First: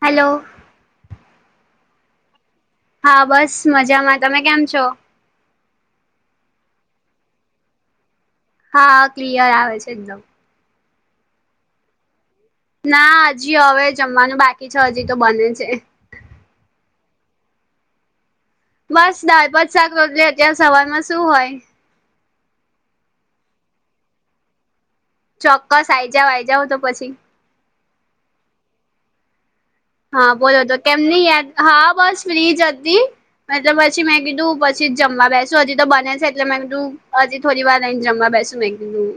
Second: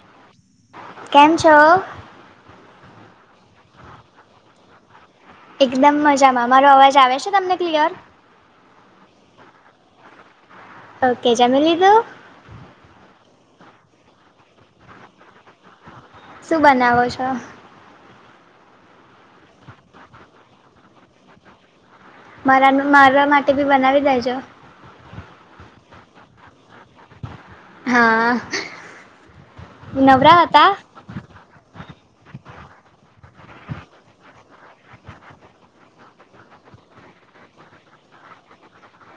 Hello કેમ છો? હા, બસ મજામાં, તમે કેમ છો? એકદમ મજામાં, મારો અવાજ આવે છે તમને ક્લિયર? હા ક્લિયર આવે છે એકદમ ઓકે, જમી લીધું? ના હજી હવે જમવાનું બાકી છે હજી તો બને છે શું બનાવો છો? બસ દાલ, ભાત, શાક, રોટલી અત્યારે સવાર માં શું હોય? મારા મે મારવા માટે બી બનાવી દેજો છે. ચોક્કસ આઈ જઓ આઈ જાઓ તો પછી. હા. હા, નવરા બોલો હતા હતો કેમની યાદ, હા બસ ફ્રી જ હતી એટલે પછી મેં કીધું પછી જ જમવા બેસુ, હજી તો બને છે એટલે મેં કીધું હજી... થોડી વાર રહીને જમવા બેસું મેં દીધું.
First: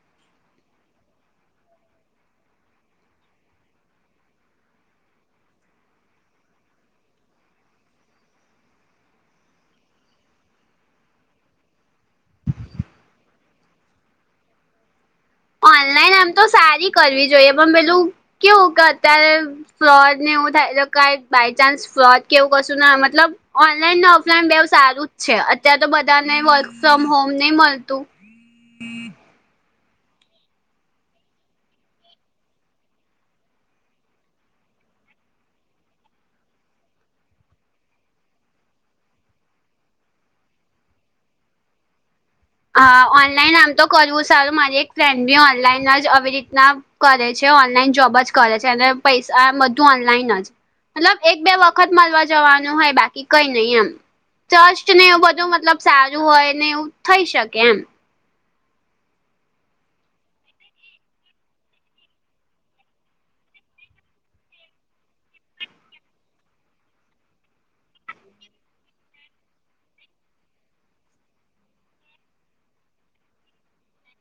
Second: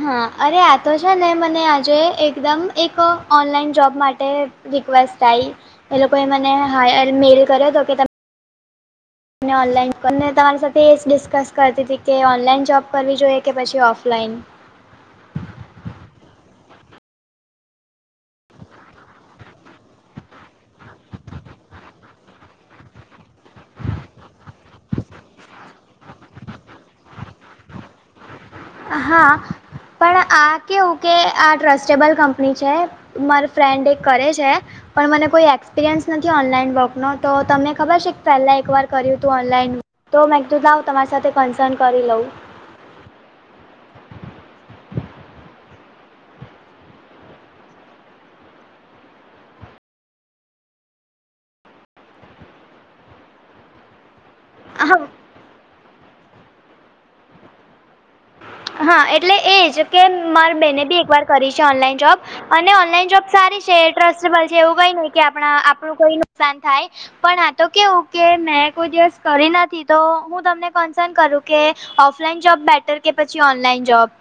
હા, અરે આ તો છે ને મને આજે એકદમ એક ઓનલાઈન જોબ માટે. રિક્વેસ્ટ આઈ, એ લોકોએ મને હાઈલ મેલ કર્યો હતો કે તમે? અને ઓનલાઈનને તમારી સાથે એ જ ડિસ્કસ કરતી હતી. કે ઓનલાઈન જોબ કરવી જોઈએ કે પછી ઓફલાઈન? ઓનલાઈન આમ તો સારી કરવી જોઈએ, પણ પેલું કેવું કે અત્યારે ફ્રોડ ને એવું થાય તો કઈ બાય ચાન્સ ફ્રોડ કેવું કશું ના મતલબ ઓનલાઈન ને ઓફલાઈન બેવ સારું જ છે, અત્યારે તો બધાને વર્ક ફ્રોમ હોમ નહી, મળતું. હા, પણ આ કેવું કે આ ટ્રસ્ટેબલ કંપની છે. મારા ફ્રેન્ડ એક કરે છે. પણ મને કોઈ એક્સપિરિયન્સ નથી ઓનલાઈન વર્ક નો તો તમને ખબર છે પહેલા એકવાર કર્યું તું ઓનલાઈન તો મેં કીધું લાવ તમારી સાથે કન્સન કરી લઉં. હા, ઓનલાઈન આમ તો કરવું સારું મારી એક ફ્રેન્ડ બી ઓનલાઈન જ આવી રીતના. કરે છે, ઓનલાઈન જોબ જ કરે છે. અને પૈસા બધું ઓનલાઈન જ. મતલબ એક બે વખત મળવા જવાનું હોય બાકી કઈ નહી, એમ. ચર્સ્ટ હા ને એવું બધું મતલબ સારું હોય ને એવું થઈ શકે, એમ. હા, એટલે એજ કે મારી બેને બી એકવાર કરી છે, ઓનલાઈન જોબ. અને ઓનલાઈન જોબ સારી છે. ટ્રસ્ટેબલ છે એવું કય નહી કે આપ આપણું કોઈ નુકસાન થાય. પણ આ તો કેવું કે મેં કોઈ દિવસ કરી નથી તો હું તમને કનસન કરું. કે ઓફલાઈન જોબ બેટર કે પછી ઓનલાઈન જોબ.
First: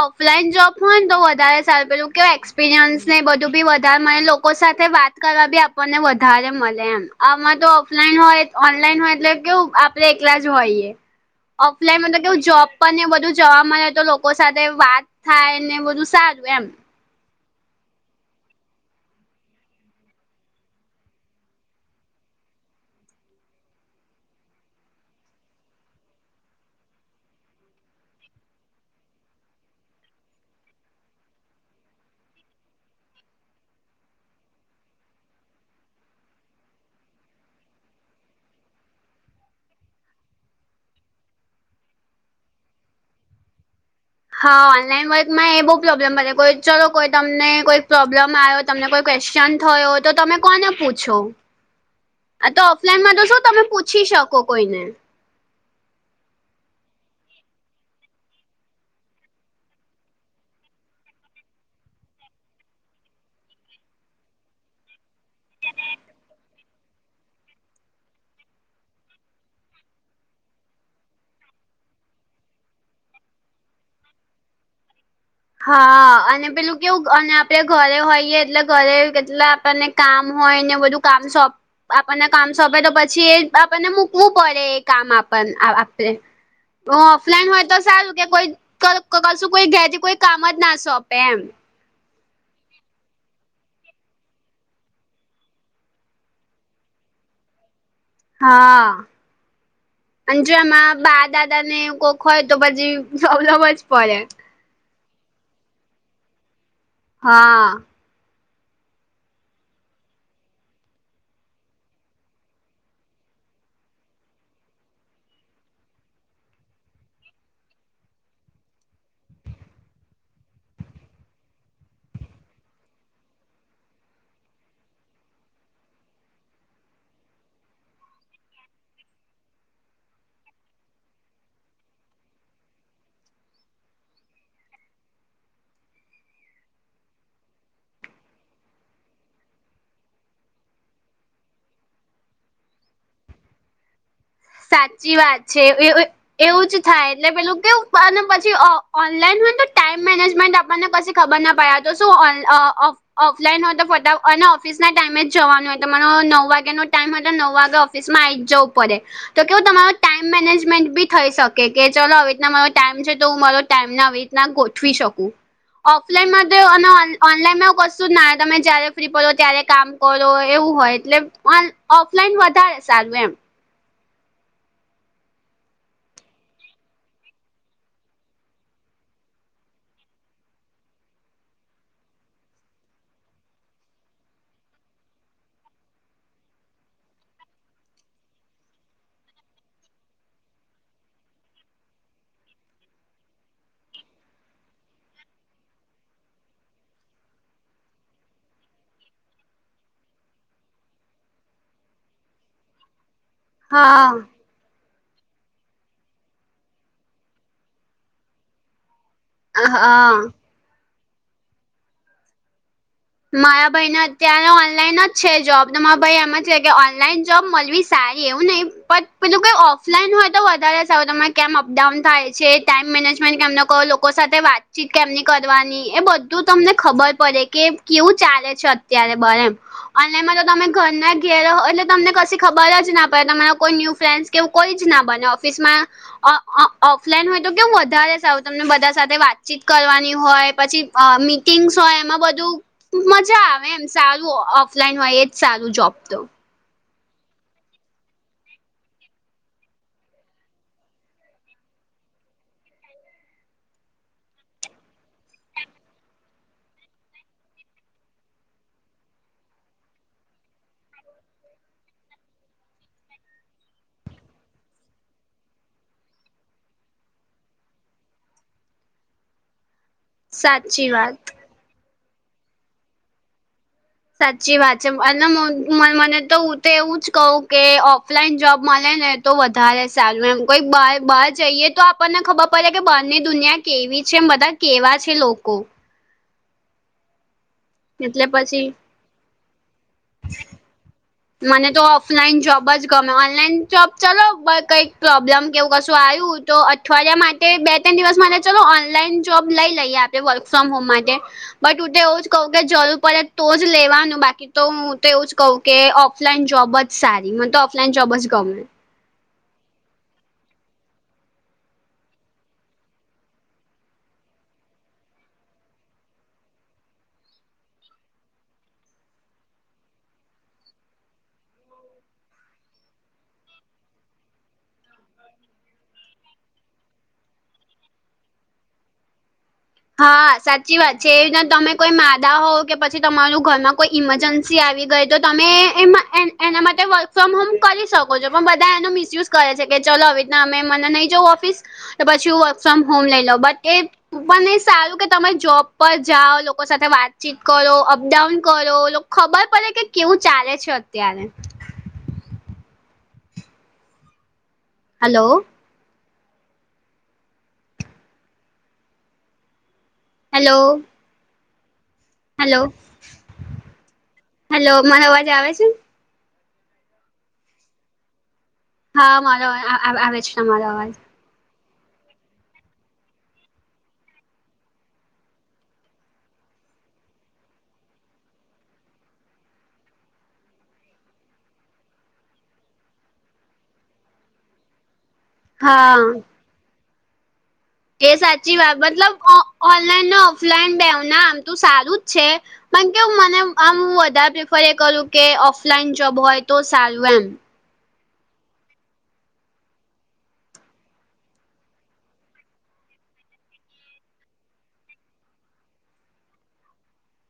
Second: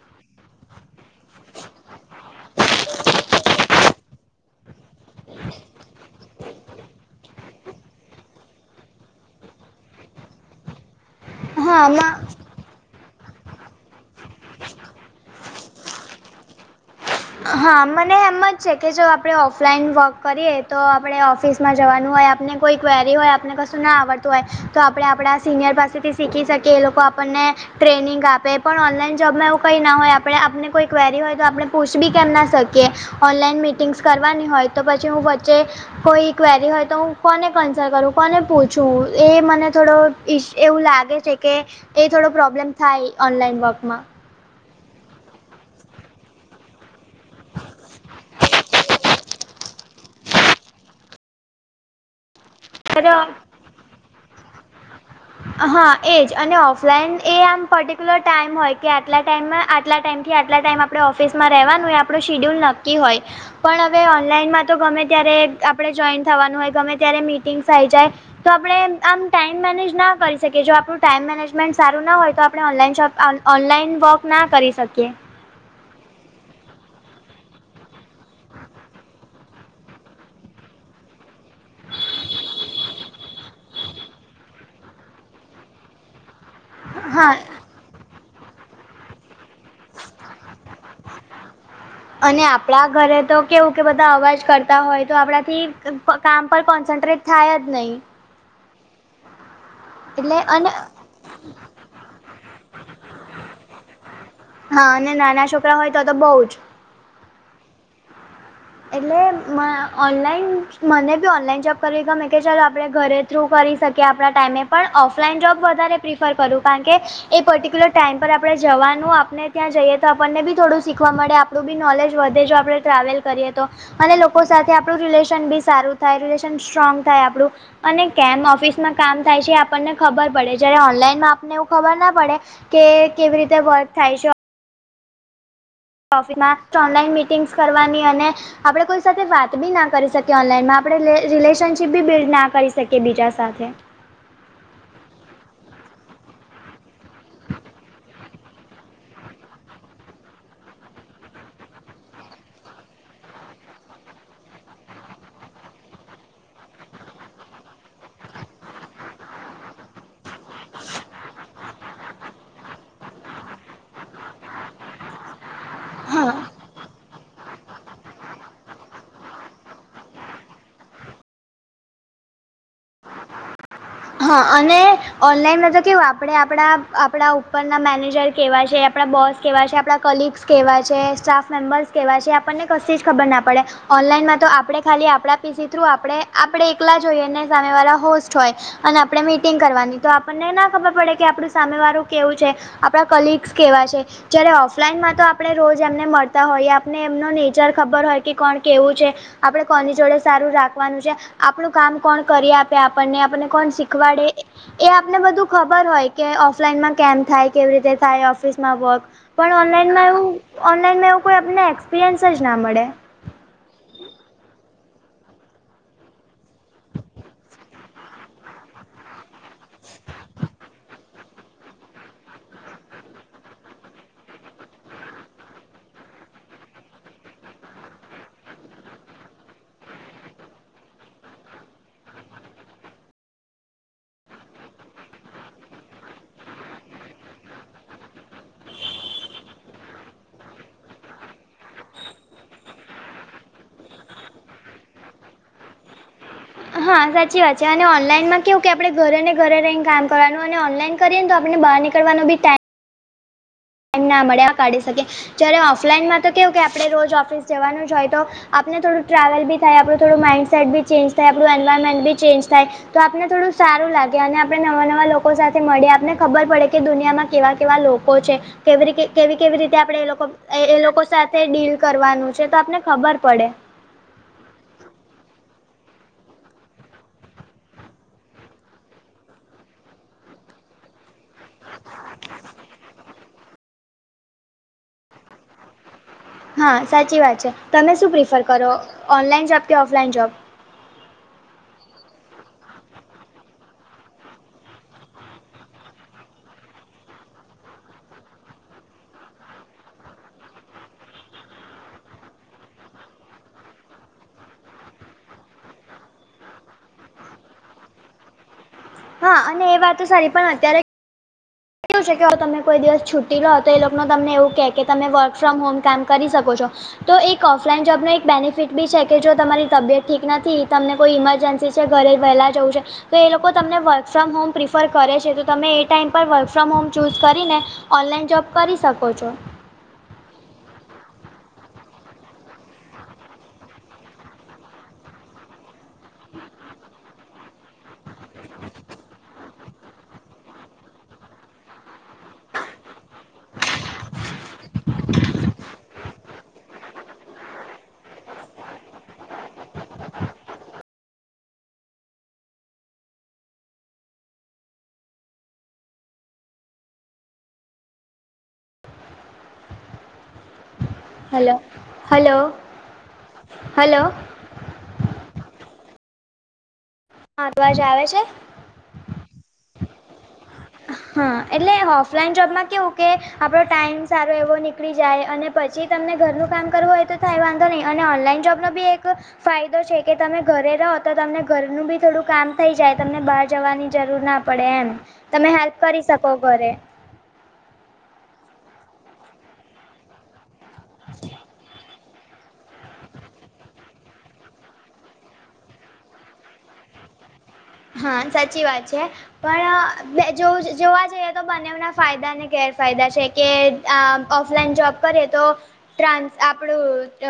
ઓફલાઈન જોબ હોય ને તો વધારે સારું પેલું કેવું એક્સપિરિયન્સ ને બધું બી વધારે મને લોકો સાથે વાત કરવા બી આપણને વધારે મળે એમ. આમાં તો ઓફલાઈન હોય ઓનલાઈન હોય એટલે કેવું આપડે એકલા જ હોઈએ. હા ઓફલાઈન માં મતલબ કેવું જોબ પણને એવું બધું જોવા મળે તો લોકો સાથે વાત થાય ને બધું સારું એમ. હા, મને એમજ છે કે જો આપણે ઓફલાઈન વર્ક કરીએ તો આપણે ઓફિસમાં જવાનું હોય આપને કોઈ ક્વેરી હોય આપણને કશું ના આવડતું હોય તો આપણે આપણા સિનિયર પાસેથી શીખી શકીએ. એ લોકો આપણને ટ્રેનિંગ આપે પણ ઓનલાઈન જોબમાં એવું કઈ ના હોય. આપણે આપને કોઈ ક્વેરી હોય તો આપણે પૂછ બી કેમ ના શકીએ. ઓનલાઈન મિટિંગ્સ કરવાની હોય તો પછી હું વચ્ચે કોઈ કવેરી હોય તો હું કોને કન્સલ કરું, કોને પૂછવું એ મને થોડો ઈ એવું લાગે છે કે એ થોડો પ્રોબ્લેમ થાય ઓનલાઈન વર્કમાં. હા, ઓનલાઈન વર્કમાં એ બહુ પ્રોબ્લેમ બને કો ચલો કોઈ તમને કોઈ પ્રોબ્લેમ આયો. તમને કોઈ ક્વેશ્ચન થયો તો તમે કોને પૂછો? [inaudible] આ તો ઓફલાઈનમાં તો શું તમે પૂછી શકો, કોઈને. હા, એજ અને ઓફલાઈન એ આમ પર્ટિક્યુલર ટાઈમ હોય કે આટલા ટાઈમમાં આટલા ટાઈમ થી આટલા ટાઈમ આપણે ઓફિસમાં રહેવાનું હોય આપણું શિડ્યુલ નક્કી હોય. પણ હવે ઓનલાઈનમાં તો ગમે ત્યારે આપણે જોઈન થવાનું હોય, ગમે ત્યારે મીટિંગસ થઈ જાય. તો આપણે આમ ટાઈમ મેનેજ ના કરી શકીએ. જો આપણું ટાઈમ મેનેજમેન્ટ સારું ના હોય, તો આપણે ઓનલાઈન ઓનલાઈન વર્ક ના કરી શકીએ. હા, અને પેલું કેવું અને આપડે ઘરે હોઈએ એટલે ઘરે કેટલે આપણને કામ હોય ને બધું કામ સોંપ આપણને કામ સોંપે તો પછી એ આપણને મૂકવું પડે એ કામ આણે આપને. હા. ઓફલાઈન હોય તો સારું કે કોઈ કશું કોઈ ઘેરથી કોઈ કામ જ ના સોંપે એમ. અને આપણા ઘરે તો કેવું કે બધા અવાજ કરતા હોય તો આપણાથી કામ પર કોન્સન્ટ્રેટ થાય જ નઈ. હા અને જો એમાં બા દાદા ને કોક હોય તો પછી પ્રોબ્લેમ જ પડે. હા અને નાના છોકરા હોય તો તો બઉ જ. હા એટલે મ ઓનલાઈન મને બી ઓનલાઈન જોબ કરવી ગમે કે ચાલ આપણે ઘરે થ્રુ કરી શકીએ આપણા ટાઈમે પણ ઓફલાઈન જોબ વધારે પ્રિફર કરું. કારણ કે એ પર્ટિક્યુલર ટાઈમ પર આપણે જવાનું આપને ત્યાં જઈએ તો આપણને બી થોડું શીખવા મળે. આપ આપણું બી નોલેજ વધે જો આપણે ટ્રાવેલ કરીએ. તો અને લોકો સાથે આપણું રિલેશન બી સારું થાય, રિલેશન સ્ટ્રોંગ થાય આપડુ. અને કેમ ઓફિસમાં કામ થાય છે, આપણને ખબર પડે, જયારે ઓનલાઈનમાં આપને એવું ખબર ના પડે. કે કેવી રીતે વર્ક થાય છે? મા ઓનલાઈન મિટિંગ્સ કરવાની અને આપણે કોઈ સાથે વાત બી ના કરી શકીએ, ઓનલાઈનમાં આપણે રિલેશનશીપ બી બિલ્ડ ના કરી શકીએ બીજા સાથે. સાચી વાત છે, ઓય ઓ એવું જ થાય, એટલે પેલું કેવું પછી ઓનલાઈન હોય ને, ટાઈમ મેનેજમેન્ટ આપણને કશી ખબર ના પડે, આ તો શું ઓ અ ઓફલાઈન હોય તો, પોતા અને ઓફિસ ના ટાઈમે જવાનું હોય, તમાનો નવ વાગ્યાનો ટાઈમ હોય તો, નવ વાગે મા આઈ જ જવું પડે. તો કેવું તમારો તાઈમ મેનેજમેન્ટ બી થઈ શકે કે, ચાલો આવી રીતના મારો ટાઈમ છે, તો હું મારો ટાઈમ ના આવી ના ગોઠવી શકું. હા ઓફલાઈનમાં તો અને ઓનલાઈનમાં કશું જ ના જોય, તમે જય્યારે ફ્રી પડો ત્યારે કામ કરો એવું હોય, એટલે ઓન ઓફલાઈન વધારે સારું એમ. હા, અને ઓનલાઈનમાં તો કેવું આપડે, આપડા આપણા ઉપરના મેનેજર કેવા છે, આપડા બોસ કેવા છે. આપણા કલીગ્સ કેવા છે, સ્ટાફ મેમ્બર્સ કેવા છે. આપણને કશી જ ખબર ના પડે. ઓનલાઈનમાં તો આપણે ખાલી આપણા પીસી થ્રુ આપડે, આપડે એકલા હોઈએ ને, સામે વાળા હોસ્ટ હોય. અને આપડે મીટિંગ કરવાની તો, આપણને ના ખબર પડે કે, આપણું સામેવાળું કેવું છે. આપડા કલિગ્સ કેવા છે? જ્યારે ઓફલાઈનમાં તો આપણે રોજ એમને મળતા હોઈએ, આપને એમનો નેચર ખબર હોય કે, કોણ કેવું છે. આપણે કોની જોડે સારું રાખવાનું છે, આપણું કામ કોણ કરીએ આપે આપણને આપને. કોણ હા શીખવાડે? એ આપને બધું ખબર હોય કે, ઓફલાઈનમાં કેમ થાય, કેવી રીતે થાય, ઓફિસમાં વર્ક. પણ ઓનલાઈનમાં એવું, ઓનલાઈનમાં એવું કોઈને એક્સપિરિયન્સ જ ના મળે. માયા ભાઈ ના અત્યારે ઓનલાઈન જ છે જોબ, તો મારા ભાઈ એમ જ કે, કે ઓનલાઈન જોબ મલવી સારી એવું નહી, પણ પેલું કઈ ઓફલાઈન હોય તો, વધારે સારું, તમારે કેમ અપડાઉન થાય છે. ટાઈમ મેનેજમેન્ટ કેમનો કહો લોકો સાથે વાતચીત કેમની કરવાની, એ બધું તમને ખબર પડે કે. કેવું ચાલે છે? અત્યારે બાર એમ. ઓનલાઈનમાં તો તમે ઘરના ઘેરે રહો, એટલે તમને કશી ખબર જ ના પડે, તમારા કોના ન્યુ ફ્રેન્ડસ. કેવું કોઈ જ ના બને, ઓફિસ માં ઓફલાઈન હોય તો કેવું વધારે સારું, તમને બધા સાથે વાતચીત કરવાની હોય, પછી અ મિટિંગ્સ હોય, એમાં બધું મજા આવે, એમ સારું ઓફલાઈન હોય, એજ સારું જોબ તો. હા સાચી વાત છે, અને ઓનલાઈનમાં કેવું કે, આપણે ઘરે ને ઘરે રહીને કામ કરવાનું, અને ઓનલાઈન કરીએને, તો આપણે બહાર નીકળવાનો બી ટાઈમ ટાઈમ ના મળે, આ કાઢી શકીએ, જ્યારે ઓફલાઈનમાં તો કેવું કે, આપણે રોજ ઓફિસ જવાનું જ હોય તો. આપણે થોડું ટ્રાવેલ બી થાય, આપણું થડું માઇડસેટ બી ચેન્જ થાય, આપણું એન્વાયરમેન્ટ બી ચેન્જ થાય. તો આપને થોડું સારું લાગે, અને આપણે નવા-નવા લોકો સાથે મળી આપને ખબર પડે કે, દુનિયામાં કેવા-કેવા લોકો કેવી રીતે આપડે, એ લોકો એ સાચી લોકો વાત સાથે ડીલ કરવાનું છે, તો આપડને ખબર પડે. સાચી વાત છે, અને મને તો હું તો એવું જ કઉ કે, ઓફલાઈન જોબ મળે ને તો વધારે સારું એમ, કોઈ [unintelligible] જઈએ તો, આપણને ખબર પડે કે, બહાર દુનિયા કેવી છે, બધા કેવા છે લોકો. હા સાચી વાત છે, તમે શું એટલે પ્રિફર પછી કરો? ઓનલાઈન જોબ કે, ઓફલાઈન જોબ. મને તો ઓફલાઈન જોબ જ ગમે, ઓનલાઈન જોબ ચલો કંઈક પ્રોબ્લેમ એવું કશું આવ્યું હતું. અઠવાડિયા માટે બે ત્રણ દિવસ માટે ચલ ઓનલાઈન જોબ લઈ લઈએ આપણે વર્ક ફ્રોમ હોમ માટે. બટ હું તો એવું જ કહું કે જરૂર પડે તો જ લેવાનું. બાકી તો હું તો એવું જ કહું કે ઓફલાઈન જોબ જ સારી. મને તો ઓફલાઈન જોબ જ ગમે. હા. અને એ વાત તો સારી પણ અત્યારે કેવું છે કે અવે તમને કોઈ દિવસ છુટ્ટી લો તો એ લોકો તમને એવું કેહ કે તમે વર્ક ફ્રોમ હોમ કામ કરી શકો છો. તો એક ઓફલાઈન જોબનો એક બેનિફિટબી છે કે જો તમારી તબિયત ઠીક નથી. તમને કોઈ ઇમરજન્સી છે ઘરે વહેલા જવું છે. તો એ લોકો તમને વર્ક ફ્રોમ હોમ પ્રિફર કરે છે. તો તમે એ ટાઈમ પર વર્ક ફ્રોમ હોમ ચૂઝ કરીને ઓનલાઈન જોબ કરી શકો છો. હા સાચી છે. એ રીતના તમે કોઈ માદા હોવ પછી તમાર ઘરમાં કોઈ ઈમરજન્સી આવી ગઈ. તો તમે એમાં એના માટે વર્ક ફ્રોમ હોમ કરી શકો. છો. પણ બધા એનો મિસયુઝ કરે છે કે ચલો અવે મને નઈ જઉ ઓફિસ. તો પછી હું વર્ક ફ્રોમ હોમ લઈ લઉ. બટ એ પણ સારું કે તમે જોબ પર જાઓ. લોકો સાથે વાતચીત કરો. અપડાઉન કરો. ખબર પડે કે કેવું ચાલે છે અત્યારે. Hello. Hello. Hello. Hello hello hello મારો અવાજ આવે છે. હ તો અવાજ આવે છે. હા [unintelligible] તમારો અવાજ. હ એટલે ઓફલાઈન જોબમાં કેવું કે આપણો ટાઈમ સારો એવો નીકળી જાય. અને પછી તમને ઘરનું કામ કરવું હોય તો થાય વાંધો ની. અને ઓનલાઈન જોબમા બી એક ફાયદો છે કે તમે ઘરે રહો. તો તમને ઘરનું બી થોડું કામ થઈ જાય. તમને બાર જવાની જરૂર ના પડે એમ. તમે હેલ્પ હા કરી શકો ઘરે. એ સાચી વાત મતલબ ઓનલાઈન અને ઓફલાઈન બેવનો આમ તો સારું જ છે. પણ કેવું મને આમ વધારે પ્રિફર એ કરું કે ઓફલાઈન જોબ હોય તો સારું એમ. હા સાચી વાત છે. પણ જોવા જઈએ તો બનેવના ફાયદાને ગેરફાયદા છે કે ઓફલાઇન જોબ કરયે તો ટ્રાન્સ આપણું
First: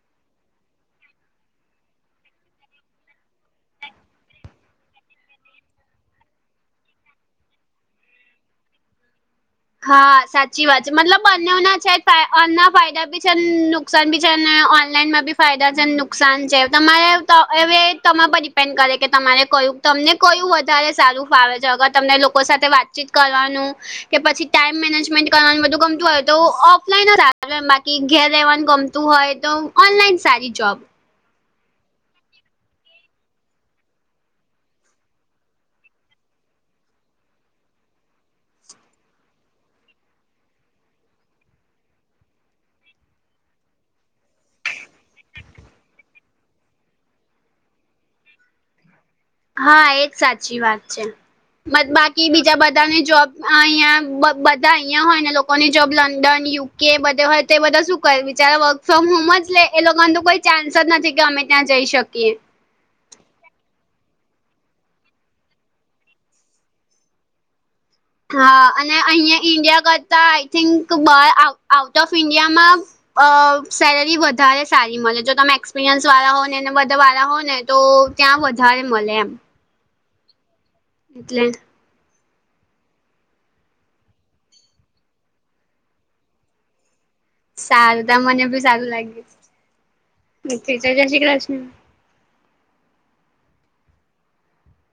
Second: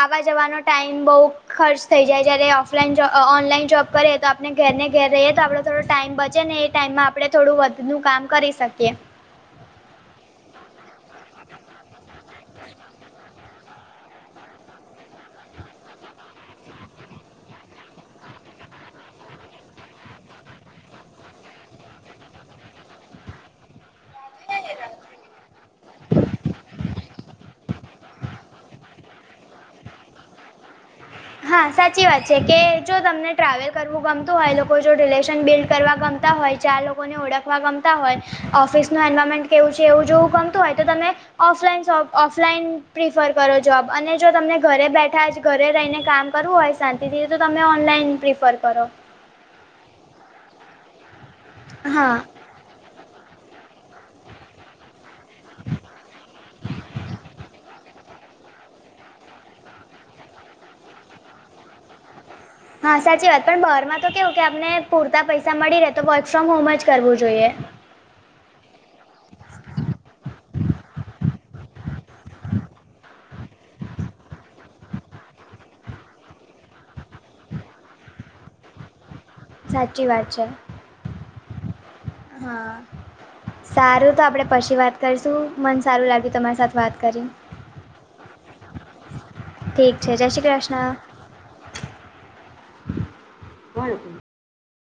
આવા જવાનો ટાઈમ બઉ ખર્ચ થઈ જાય. જ્યારે ઓફલાઈન અ ઓનલાઈન જોબ કરે તો આપ આપણે ઘરને ઘેર રહીએ તો આપડો થોડો ટાઈમ બચે ને. એ ટાઈમમાં આપણે થોડું વધું કામ કરી શકીએ. હા સાચી વાત છે. મતલબ બંને ના છે એના ફાયદાબી છે. નુકસાન બી છે. અને ઓનલાઈનમાં બી ફાયદા છે. નુકસાન છે. તમારે અવે તહ ડીપેડ કરે કે તમારે કયું, તમને કયું વધારે સારું ફાવે છે. અગર તમને લોકો સાથે વાતચીત કરવાનું. કે પછી. ટાઈમ કરવાનું બધું ગમતું હોય તો હું ઓફલાઈન બાકી ઘેર રહેેવાનું હોય તો. ઓનલાઈન સારી જોબ. હા સાચી વાત છે કે જો તમને ટ્રાવેલ કરવું ગમતું હોય. એ લોકો જો લેશન ડીલ કરવા ગમતા હોય. ચાર લોકોને ઓળખવા ગમતા હોય. ઓફિસનું એન્વાયરમેન્ટ કેવું છે. એવું જોવું ગમતું હોય તો તમે ઓફલાઈન જોબ ઓફલાઈન પ્રિફર કરો જોબ. અને જો તમને ઘરે બેઠા ઘરે રહીને કામ કરવું હોય શાંતિથી તો તમે ઓનલાઈન પ્રિફર કરો. હા એ જ સાચી વાત છે. હા [unintelligible] બધાની જોબ અહીંયા બધા અહીંયા હોય ને લોકોની જોબ લંડન યુ કે બધે હોય તો બધા શું કરે, બિચારા વર્ક ફ્રોમ હોમ જ લે એ લોકો અ કોઈ ચાન્સ જ નથી કે અમે ના જઈ શકીએ. હા સાચી વાત. પણ બહારમાં તો કેવું કે આપને પૂરતા પૈસા મળી રહે તો વર્ક ફ્રોમ હોમ જ કરવું જોઈએ. હા અને અહીયાં ઈન્ડિયા કરતા આઈ થિંક બ આઉ આઉટ ઓફ ઈન્ડિયામાં અ સેલેરી વધારે સારી મળે. જો તમે એક્સપિરિયન્સ વાળા હોવ ને એને બધાવાળા હોવ ને તો ત્યાં વધારે મળે એમ. સાચી વાત છે. એટલે હા સારું તો આપણે પછી વાત કરીશું. મન સારું લાગ્યું તમારી સાથે વાત કરીને. સારું ત મને ભી સારું ઠીક છે જય શ્રી લાગ્યું. ત કૃષ્ણ જયશ્રી કૃષ્ણ. [unintelligible]